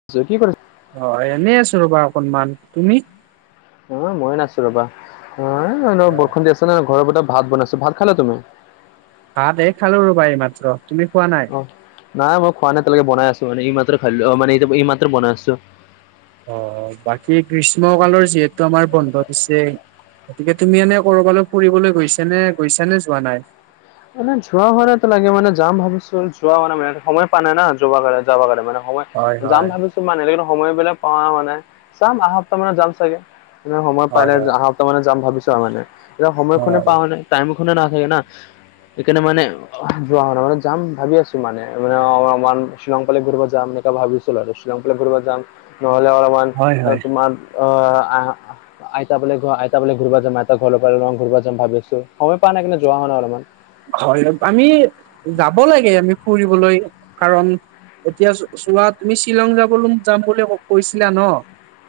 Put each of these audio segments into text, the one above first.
[unintelligible] অ' এনেই আছো ৰ'বা অকনমান তুমি? অ' ময়ো নাছো ৰ'বা অলপ বৰষুণ দি আছে ন ঘৰৰ ভিতৰত ভাত বনাইছো, ভাত খালা তুমি? ভাত এ খালো ৰ'বা এই মাত্ৰ। তুমি খোৱা নাই? অ নাই মই খোৱা নাই এতিয়ালৈকে বনাই আছো মানে এই মাত্ৰ খাইদিলো মানে ই মাত্ৰ বনাইছো। অ' বাকী গ্ৰীষ্ম কালৰ যিহেতু আমাৰ বন্ধ দিছে। গতিকে তুমি এনে কৰ'বালৈ ফুৰিবলৈ গৈছা নে, গৈছা নে যোৱা নাই? মানে যোৱা হোৱানাই এতিয়ালয়কে মানে যাম ভাবিছো যোৱা হোৱানাই সময় পোৱা নাই না যাব কাৰণে মানে সময় হয় যাম হয়, ভাবিছো মানে কিন্তু সময়বিলাক পোৱা হোৱা নাই যাম আহা সপ্তাহ মানত যাম চাগে। এনেও সময় হয় পোৱানাই হয়, আহা সপ্তাহ মানে যাম ভাবিছো আৰু মানে এতিয়া সময়খনে হয়, পাওঁৱা নাই টাইমখনে নাথাকে না। সেইকাৰণে মানে যোৱা হোৱা নাই মানে যাম ভাবি আছোঁ মানে [unintelligible] শ্বিলং ফালে ঘূৰিব যাম এনেকুৱা ভাবিছোঁ। শ্বিলং ফালে ঘূৰিব যাম নহ'লে অলপমান হয় হয়। তোমাৰ অ' আহ আইতা বোলে, আইতা বোলে ঘূৰিব যাম আইতা ঘৰ ফালে ঘূৰিব যাম ভাবিছো সময় পোৱা নাই কিন্তু যোৱা হোৱা নাই অলপমান। হয় আমি যাব লাগে আমি ফুৰিবলৈ কাৰণ এতিয়া চো চোৱা তুমি শ্বিলং যাবলৈ যাম বুলি কৈছিলা ন?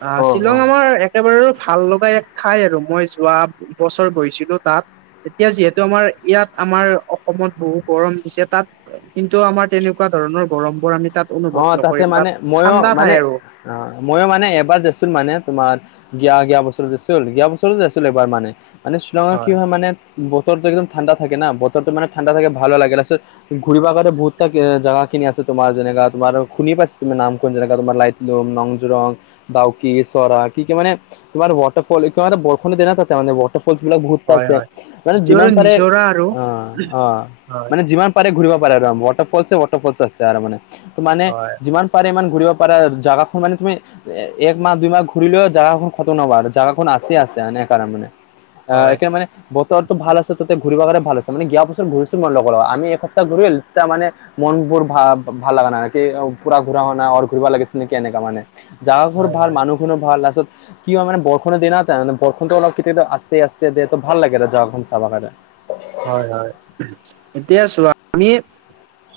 অ' শ্বিলং আমাৰ এক একেবাৰো ভাল লগা এক ঠাই আৰু মই যোৱা বছৰ গৈছিলো তাত। এতিয়া যিহেতু আমাৰ ইয়াত আমাৰ অসমত বহুত গৰম দিছে। তাত কিন্তু আমাৰ তেনেকুৱা ধৰণৰ গৰম বোৰ আমি তাত অ অনুভৱ তাতে নকৰিম মানে তাত মইয়ো ঠাণ্ডা মানে ঠাই আৰু। অ মইয়ো মানে এবাৰ দেচোন মানে তোমাৰ। যোৱা যোৱা বছৰত আছিল যোৱা বছৰত য আছিল এইবাৰ মানে মানে শ্বিলঙত কি হয় মানে। বতৰটো একদম ঠাণ্ডা থাকে না বতৰটো মানে ঠাণ্ডা থাকে ভা'ল লাগে লাচতত ঘূৰিবা কাৰতে বহুতটা জাগা খিনি আছে তোমাৰ যেনেকাত তোমাৰ খুনি পাইছ তুমি নাম কোন জেগাত তোমাৰ লৈতলুম নংজ্ৰং। ডাউকি চৰা কি কি মানে তোমাৰ ৱাটাৰফল কিবাএটা বৰষুণ দিনা তাতে মানে ফলবিলাক গুৰুত্ব হয় আছে হয় মানে যিটো আৰু যিমান পাৰে নিজৰা আৰু অ অ মানে যিমান পাৰে ঘূৰিব পাৰে আৰু ওৱাটাৰ ফলছে ওৱাটাৰ ফল আছে আৰু মানে ত মানে হয় যিমান পাৰে ইমান ঘূৰিব পাৰা জাগা খন মানে তুমি এক মাহ দুই মাহ ঘূৰিলেও জাগা খন খতম নহব আৰু জাগাখন আছে আছে এনে কাৰণ মানে অ হয় এতিয়া মানে। বতৰটো ভাল আছে, তাতে ঘূৰিব কাৰণে ভাল আছে মানে। যোৱা পাছত ঘূৰিছোঁ মই লগৰ আমি এসপ্তাহ ঘূৰিল তা মানে। মন বোৰ ভাব। ভাল লগা নাই নেকি পুৰা ঘূৰা হুৱা নাই আৰু ঘূৰিব লাগিছে নেকি এনেকা মানে। জাগা বোৰ হয় ভাল হয় মানুহ। যিকোনো ভাল তাৰ পাছত। কি হয় মানে বৰষুণ দিনা বৰষুণটো অলপ কেতিয়াবা আছতে আছতে দিয়ে তো ভাল লাগে আৰু জাগাখন চাবলে যে, অে [unintelligible] হয়, হয় এতিয়া চোৱা আমি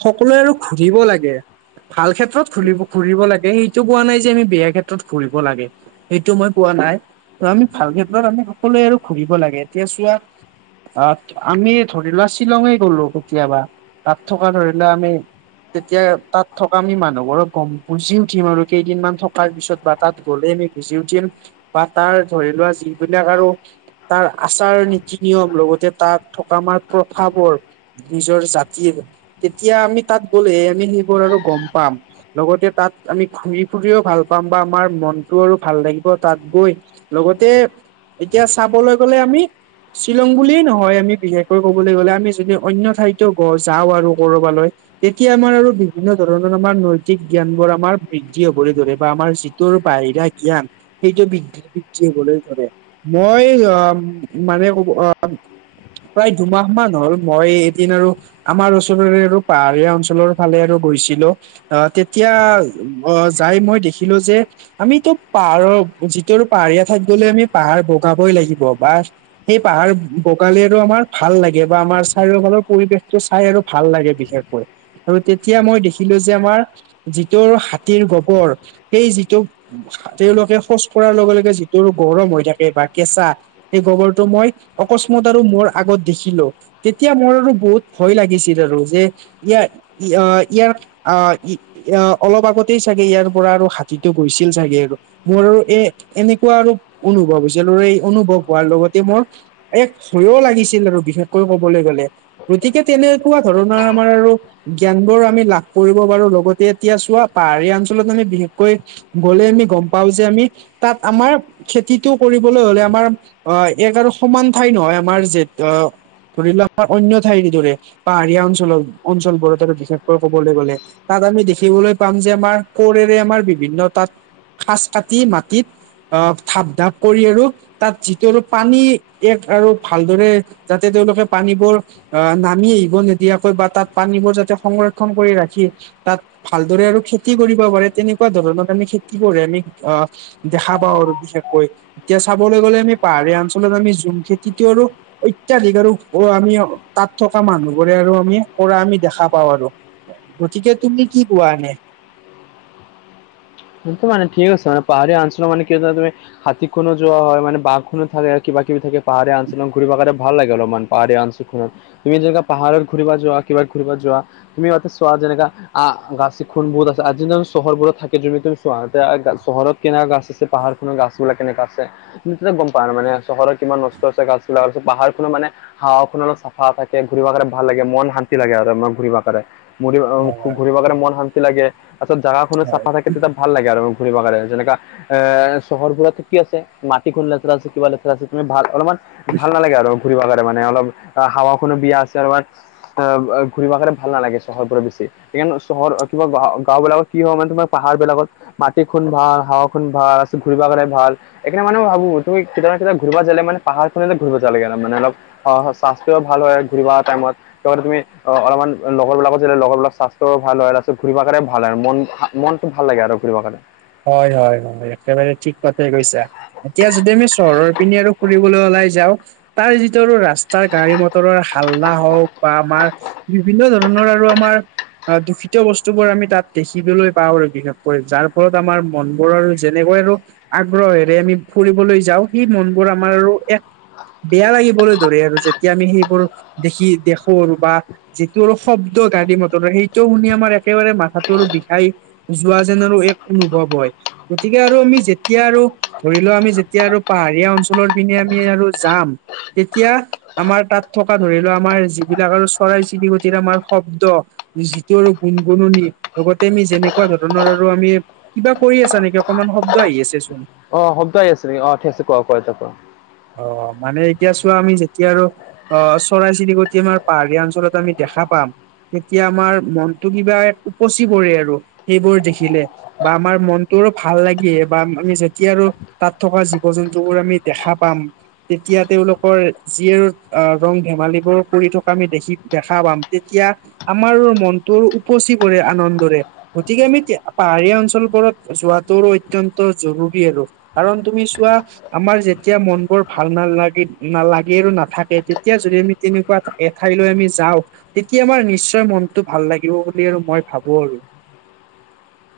সকলোৱে আৰু ঘুৰিব লাগে। ভাল ক্ষেত্ৰত ঘূৰিব ঘূৰিব লাগে, সেটো কোৱা নাই যে আমি বেয়া ক্ষেত্ৰত ঘূৰিব লাগে। সেইটো মই কোৱা নাই ত আমি ভাল ক্ষেত্ৰত আমি সকলোৱে আৰু ঘূৰিব লাগে এতিয়া চোৱা - আঠ। আমি ধৰি লোৱা শ্বিলঙে গ'লো কেতিয়াবা তাত থকা ধৰি লোৱা আমি। তেতিয়া তাত থকা আমি মানুহবোৰক গম বুজি উঠিম আৰু কেইদিনমান থকাৰ পিছত বা। তাত গ'লে আমি বুজি উঠিম বা তাৰ ধৰি লোৱা যিবিলাক আৰু। তাৰ আচাৰ নীতি নিয়ম লগতে তাত থকা আমাৰ প্ৰভাৱৰ। নিজৰ জাতিৰ তেতিয়া আমি তাত গ'লেহে আমি সেইবোৰ আৰু গম পাম। লগতে তাত আমি ঘুৰি ফুৰিও ভাল পাম বা আমাৰ মনটো আৰু ভাল লাগিব তাত গৈ। লগতে এতিয়া চাবলৈ গ'লে আমি শ্বিলং বুলিয়েই নহয়। হয় আমি বিশেষকৈ ক'বলৈ গলে আমি যদি অন্য ঠাইতো যাওঁ আৰু কৰবালৈ। তেতিয়া আমাৰ আৰু বিভিন্ন ধৰণৰ আমাৰ নৈতিক জ্ঞান বোৰ আমাৰ বৃদ্ধি হ'বলৈ ধৰে বা আমাৰ। তোৰ বাহিৰা জ্ঞান সেইটো বিদ্ধি বিদ্ধি হ'বলৈ ধৰে। মই অ মানে কব অ। প্ৰায় দুমাহ মান হ'ল মই এদিন আৰু। আমাৰ ওচৰৰে আৰু পাহাৰীয়া অঞ্চলৰ ফালে আৰু গৈছিলোঁ। আহ তেতিয়া আহ যাই মই দেখিলো যে। আমিতো পাহাৰৰ যিটো পাহাৰীয়া ঠাইত গ'লে আমি পাহাৰ বগাবই লাগিব বা। সেই পাহাৰ। ফকালি আৰু আমাৰ ভাল লাগে বা আমাৰ চাৰিওফালৰ পৰিৱেশটো চাই আৰু ভাল লাগে বিশেষকৈ। আৰু তেতিয়া মই দেখিলোঁ যে আমাৰ যিটোৰ হাতীৰ গোবৰ সেই যিটো। তেওঁলোকে শৌচ কৰঢ়াৰ লগে লগে যিটো গৰম হৈ থাকে বা কেঁচা। সেই গোবৰটো মই। অকস্মাতে আৰু মোৰ আগত দেখিলোঁ, তেতিয়া মোৰ আৰু বহুত ভয় লাগিছিল আৰু যে। ইয়াৰ ইয়াৰ। আহ অলপ আগতেই চাগে ইয়াৰ পৰা আৰু হাতীটো গৈছিল চাগে আৰু। মোৰ আৰু এ এনেকুৱা আৰু অনুভৱ হৈছিল, আৰু এই অনুভৱ হোৱাৰ লগতে মোৰ। এক হৈয়ও লাগিছিল আৰু বিশেষকৈ কবলৈ গলে গতিকে তেনেকুৱা ধৰণৰ আমাৰ আৰু। জ্ঞান বোৰ আমি লাভ কৰিব পাৰো। লগতে এতিয়া চোৱা পাহাৰীয়া অঞ্চলত আমি বিশেষকৈ। গ'লে আমি গম পাওঁ যে আমি। তাত আমাৰ খেতিটো কৰিবলৈ হ'লে আমাৰ অ এঘাৰ শ মান, কথাই নহয় আমাৰ যে ত ধৰি লোৱা আমাৰ অন্য ঠাইৰ দৰে পাহাৰীয়া অঞ্চলৰ অঞ্চলবোৰত বিশেষকৈ কবলৈ গ'লে তাত আমি দেখিবলৈ পাম যে, আমাৰ কোৰেৰে আমাৰ বিভিন্ন তাত খাচ কাটি মাটিত আহ ঢাপ ঢাপ কৰি আৰু তাত যিটো আৰু পানী। এক আৰু ভালদৰে যাতে তেওঁলোকে পানীবোৰ। আহ নামি আহিব নিদিয়াকৈ বা তাত পানীবোৰ যাতে সংৰক্ষণ কৰি ৰাখি। তাত ভালদৰে আৰু খেতি কৰিব পাৰে, তেনেকুৱা ধৰণৰ আমি খেতি কৰে আমি আ দেখা পাওঁ আৰু বিশেষকৈ এতিয়া চাবলৈ গলে আমি পাহাৰীয়া অঞ্চলত আমি ঝুম খেতিটো আৰু অত্যাধিক আৰু আমি তাত থকা মানুহবোৰে আৰু আমি কৰা আমি দেখা পাওঁ আৰু। গতিকে তুমি কি পোৱা এনে? এইটো মান ঠিক আছা, পাহাৰীয়া অঞ্চল মানে কি তুমি হাতীখনো যোৱা হয় মানে বাঁহখনো থাকে, কিবা - কিবি থাকে পাহাৰীয়া অঞ্চলন ঘূৰি কাৰণে ভাল লাগে অলপমান পাহাৰীয়া অঞ্চলটোত, তুমি যে পাহাৰৰ ঘূৰিব যোৱা কিবা ঘূৰিব যোৱা তুমি ইয়াতে চোৱা যেনেকা আহ গাচি খুন বহুত আছে আজি চহৰবোৰত থাকে যুম তুমি চোৱা গা আ চহৰত কেনেকা গাছ আছে পাহাৰখনৰ গাছবিলাক কেনেকা আছে। তুমি কিমান গম পাহাৰ মানে চহৰত কিমান নষ্ট আছে গাছ গিলা, পাহাৰখনো মানে হাৱাখন অলপ চাফা থাকে, ঘূৰিব কাৰনে ভাল লাগে, মন শান্তি লাগে আৰু আমাৰ ঘূৰিব কাৰণে। মৰি অ ঘূৰিবৰ কাৰণে মন শান্তি লাগে তাৰ পিছত জাগাখনো চাফা থাকে। তেতিয়া ভাল লাগে আৰু ঘূৰিব কাৰণে যেনেকা এ চহৰবোৰতো কি আছে, মাটিখন লেতেৰা আছে কিবা লেতেৰা আছে তুমি ভাল অলপমান ভাল নালাগে আৰু ঘুৰিব কাৰণে মানে অলপ অ হাৱাখনো বিয়া আছে আৰু মা আহ ঘূৰিব কাৰণে ভাল নালাগে চহৰ পৰা বেছি। সেইকাৰণ চহৰ কিবা গ গাঁও বিলাকত কি হয় মানে তোমাৰ পাহাৰবিলাকত মাটি খুন ভাল, হাৱা খুন ভাল আছিল ঘূৰিব কাৰণে ভাল। এইকাৰনে মানে ভাবো তুমি কেতিয়াবা কেতিয়াবা ঘূৰিব যালে মানে পাহাৰখনতে ঘূৰিব যালে কেনে মানে অলপ হয় হয় স্বাস্থ্যও ভাল হয় ঘূৰিবা টাইমত। তত ঘূৰি অ অলপমান লগৰবিলাকো যে লগৰ বিলাক স্বাস্থ্যও ভাল হয়, আৰু ঘূৰি পা ভাল আৰু মন মন টো ভাল লাগে আৰু ঘূৰিব কাৰণে। হয় হয় হয়, একেবাৰে ঠিক কথাই কৈছা এতিয়া যদি আমি চহৰৰ পিনে আৰু ফুৰিলৈ ওলাই যাও তাৰ যিটো ৰাস্তাৰ গাড়ী- মটৰৰ হাল্লা হওক বা আমাৰ বিভিন্ন ধৰণৰ আৰু আমাৰ আ দূষিত বস্তুবোৰ আমি তাত দেখিবলৈ পাওঁ আৰু বিশেষকৈ যাৰ ৰত আমাৰ মনবোৰ আৰু যেনেকৈ আৰু আগ্ৰহেৰে আমি ফুৰিবলৈ যাওঁ, সেই মনবোৰ আমাৰ এক বেয়া লাগিবলৈ ধৰে, আৰু যেতিয়া আমি সেইবোৰ দেখি দেখো আৰু বা যিটো আৰু শব্দ গাড়ী - মটৰৰ সেইটো শুনি আমাৰ একেবাৰে মাথাটোৰ বিষাই যোৱা যেন আৰু এক অনুভৱ হয়। গতিকে আৰু আমি যেতিয়া আৰু ধৰি লও আমি যেতিয়া আৰু পাহাৰীয়া অঞ্চলৰ পিনে আমি আৰু যাম, তেতিয়া আমাৰ তাত থকা ধৰি লোৱা আমাৰ যিবিলাক আৰু চৰাই- চিৰিকটিৰ আমাৰ শব্দ যিটো আৰু গুণ - গুণনি লগতে আমি যেনেকুৱা ধৰণৰ আৰু আমি কিবা কৰি আছা নেকি? অকমান শব্দ আহি আছে চোন? অ শব্দ আহি আছে নিকি? অ ঠিক আছে কোৱা কোৱা, এতিয়া কোৱা? অ মানে এতিয়া চোৱা আমি যেতিয়া আৰু অ চৰাই - চিৰিকটি আমাৰ পাহাৰীয়া অঞ্চলত আমি দেখা পাম তেতিয়া আমাৰ মনটো কিবা উপচি পৰে আৰু, সেইবোৰ দেখিলে। বা আমাৰ মনটোৰো ভাল লাগিয়ে বা আমি যেতিয়া আৰু তাত থকা জীৱ - জন্তুবোৰ আমি দেখা পাম। তেতিয়া তেওঁলোকৰ যি আৰু আ ৰং ধেমালিবোৰ কৰি থকা আমি দেখি দেখা পাম তেতিয়া আমাৰো মনটো উপচি পৰে আনন্দৰে। গতিকে আমি তে পাহাৰীয়া অঞ্চলবোৰত যোৱাটো অত্যন্ত জৰুৰী আৰু কাৰণ তুমি চোৱা আমাৰ যে তিয়া মনবোৰ ভাল নালাগে নালাগে আৰু নাথাকে তেতিয়া যদি আমি তেনেকুৱা এঠাইলৈ আমি যাওঁ তেতিয়া আমাৰ নিশ্চয় মনটো ভাল লাগিব বুলি আৰু মই ভাবোঁ আৰু।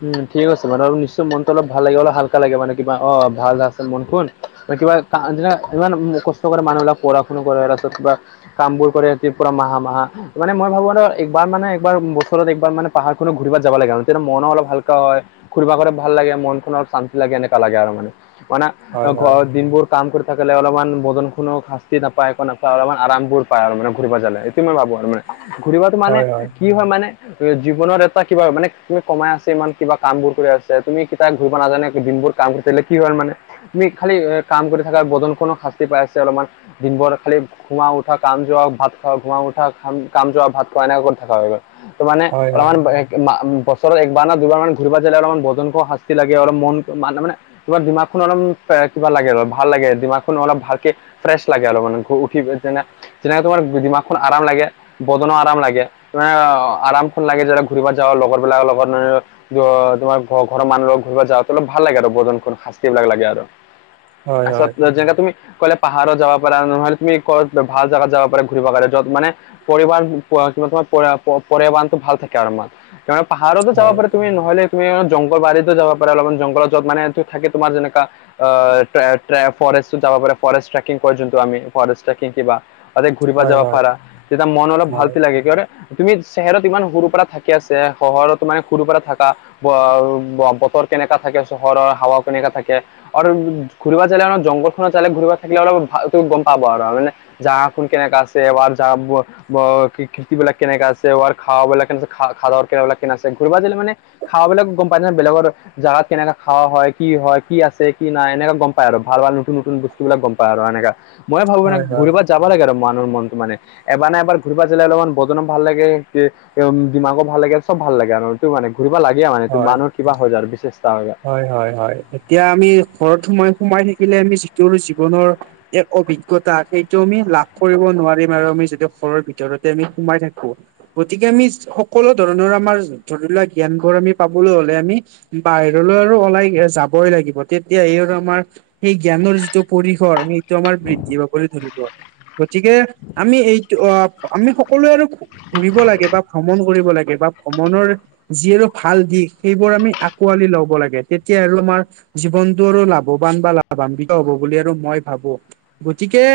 উম ঠিক আছে মানে আৰু নিশ্চয় মনটো অলপ ভাল লাগে অলপ হাল্কা লাগে মানে কিবা অ ভাল আছে মনখুন মানে কিবা তা', আজিৰা ইমান কষ্ট কৰে মানুহবিলাক পঢ়া শুনা কৰে, তাৰপিছত কিবা', কামবোৰ কৰে ৰাতিৰ পৰা মাহা মাহা', মানে মই ভাবোঁ আৰু একবাৰ মানে একবাৰ বছৰত একবাৰ মানে পাহাৰখনো ঘূৰিবাত যাব লাগে আৰু তেতিয়া মন অলপ', হালকা হয়, ঘূৰিবা গ'লে ভাল লাগে মনখন অলপ শান্তি লাগে এনেকুৱা লাগে আৰু মানে', মানে, হয় হয় ঘৰত দিনবোৰ', কাম কৰি থাকে অলপমান বদনখনো শাস্তি নাপায়, একো নাপায়, অলপমান আৰামবোৰ পায় আৰু মানে ঘূৰিব যালে সেইটো মই ভাবোঁ আৰু মানে', ঘুৰিবাতো মানে, কি হয় মানে, এ, জীৱনৰত এটা কিবা মানে, তুমি কমাই আছ', ইমান কিবা কাম বোৰ কৰি আছে, তুমি কেতিয়া ঘূৰিব নাজানে, কি দিনভৰ কাম কৰি থাকিলে কি হয় মানে', তুমি খালি এ', কাম কৰি থকা বদনখনো শাস্তি পাই আছে অলপমান', দিনবোৰ খালি, ঘো', -ঘোমা উঠা কাম যোৱা ভাত খাওঁ, ঘোমা উঠা খাম', -কাম যোৱা ভাত খোৱা এনেকা কৰি থকা হয় মানে', ত', মানে হয় অলপমান বে', -অ', -মা', - বছৰত এক', বা', না', দুবাৰ মান ঘূৰিব যেলে অলপমান বদনক শাস্তি লাগে অলপ মনটো মা', -না', মানে', তোমাৰ দিমাখখন অলপ কিবা লাগে আৰু ভাল লাগে দিমাখখন অলপ ভালকে', ফ্ৰেছ লাগে অলপ মানে, শুই উঠি যেনে যেনেকা তোমাৰ দিমাখখন আৰাম লাগে', বদনও আৰাম লাগে, তেনেকা আ', -আৰামখন লাগে যে না', ঘূৰিব যাওঁ লগৰবিলাকৰ লগত মান', অহ', তোমাৰ ঘৰ', - ঘৰৰ মানুহ লগৰ ঘূৰিব যাওঁ, অলপ ভাল লাগে আৰু বদনখন শাস্তি বিলাক লাগে আৰু', - হয় হয় তাৰপিছত যেনে তুমি ক'লে', পাহাৰত যাব পাৰা নহ'লে তুমি ক'ত ভাল জাগাত যাব পাৰা ঘূৰিব পাৰা য'ত মানে', পৰিবাণ কি তোমাৰ পৰা', -প', -পৰি', - পৰিবাণটো ভাল থাকে আৰু মা', -মানে পাহাৰত', যাব হয় পাৰে তুমি নহ'লে, তুমি জংঘল বাৰীতো যাব পাৰা অলপমান জংলত যত মানে থাকে তোমাৰ যেনেকা', অহ', ট্ৰে', -ট্ৰে', ফৰেষ্টত যাব পাৰে ফৰেষ্ট ট্ৰেকিং কয় যোনটো আমি, ফৰেষ্ট ট্ৰেকিং কিবা', তাতে ঘূৰিব হয় হয় হয় যাব পাৰা, তেতিয়া মন অলপ ভালছে হয় লাগে কিয় ন', তুমি চেহেৰত ইমান সৰুৰ পৰা থাকি আছে হহৰত', ত', মানে সৰুৰ পৰা থাকা ব', -ব', - বতৰ কেনেকা থাকে চহৰৰ হাৱা কেনেকা থাকে? আৰু ঘূ', - ঘূৰিব জালে জংঘল খনৰ জালে ঘূৰিবা থাকে আৰু ভালকে গম পাব আৰু মানে', জাগাখন কেনেকা আছে, আৰু যাব? ব', খে', -খে', -খেততিবলাক কেনেকে আছে উহাৰ খাৱা বিলাক কেনে আছে খা', -খা', -খাৱা বিলাক কেনে আছে ঘূৰবা দিলে মানে', খাৱা বিলাক গম পাছে নহয় বেলেগৰ দৰে', জাগাত কেনেকে খাৱা হয়, কি হয়, কি আছে, কি নাই, এনেকা গম পায় আৰু ভাল', - ভাল, নতুন', - নতুন, বস্তু', সিবিলাক গম পায় আৰু এনেকা, মই ভাবোঁ মানে হয় হয় ঘূৰিব যাব লাগে আৰু মানুহ মনটো মানে', এবাৰ না', এবাৰ ঘূৰিব জালে অলপমান বদনো ভাল লাগে, হে', -উম', দিমাগো ভাল লাগে', চব ভাল লাগে আৰু হেতু মানে ঘূৰিব লাগে মানে তো', হয় মানুহৰ কিবা যায় আৰু বিশচেষ্টা হৈ যায়', হয়', - হয়', - হয়', এতিয়া আমি ঘৰত সোমাই, -সোমাই থাকিলে আমি যিটো জীৱনৰ', এক অভিজ্ঞতা, সেইটো আমি লাভ কৰিব নোৱাৰিম আৰু আমি যদি ঘৰৰ ভিতৰতে আমি সোমাই থাকোঁ', গতিকে আমি সকলো ধৰণৰ আমাৰ ধৰিলোৱা জ্ঞানবোৰ আমি পাবলৈ হ'লে আমি বাহিৰ', হ'লে আৰু ওলাই যাবই লাগিব তেতিয়া এই আৰু আমাৰ', সেই জ্ঞানৰ যিটো পৰিসৰ, সেইটো আমাৰ বৃদ্ধি পাবলৈ ধৰিব', গতিকে আমি এইটো অ', - আমি সকলোৱে আৰু', ফুৰিব লাগে বা ভ্ৰমণ কৰিব লাগে বা ভ্ৰমণৰ', যিহেতু ভাল দিশ সেইবোৰ আমি আকোৱালি লওঁ', ল'ব লাগে, তেতিয়া আৰু আমাৰ জীৱনতটো আৰু লাভৱান বা লাভান্বিত হব বুলি আৰু মই ভাবোঁ', গতিকে',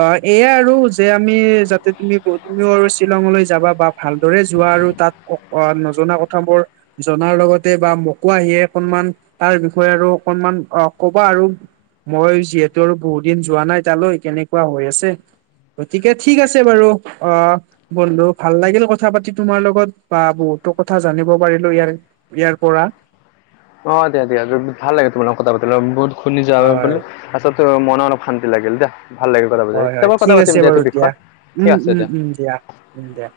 অ, এয়াই আৰু যে আমি যাতে তুমি, তুমি আৰু শ্বিলঙলৈ যাবা বা ভালদৰে যোৱা আৰু তাত', অ', নজনা কথাবোৰ জনাৰ লগতে বা মোকো আহিয়েই', অকনমান, তাৰ বিষয়ে আৰু অকনমান অ', কবা আৰু', মই যিহেতু আৰু বহুত দিন যোৱা নাই তালৈ কেনেকুৱা হৈ আছে। গতিকে ঠিক আছে বাৰু অ। বন্ধু ভাল লাগিল কথা পাতি তোমাৰ লগত বা বহুতো কথা জানিব পাৰিলো ইয়াৰ ইয়াৰ পৰা অ', দিয়া', - দিয়া', ভাল লাগে তোমাল লগত কথা পাতিলে বহুত খুলি যোৱা বুলি হয় ', তাৰপিছতে মনও অলপ শান্তি লাগিল দে ভাল লাগিল', কথা পাতি হয়', - হয়', কেতিয়াবা কথা ঠিক পাতিম আছে এইটো বাৰু দিয়া, বিষয়ত ঠিক উম', - আছে উম', -উম', দিয়া, উম', দিয়া',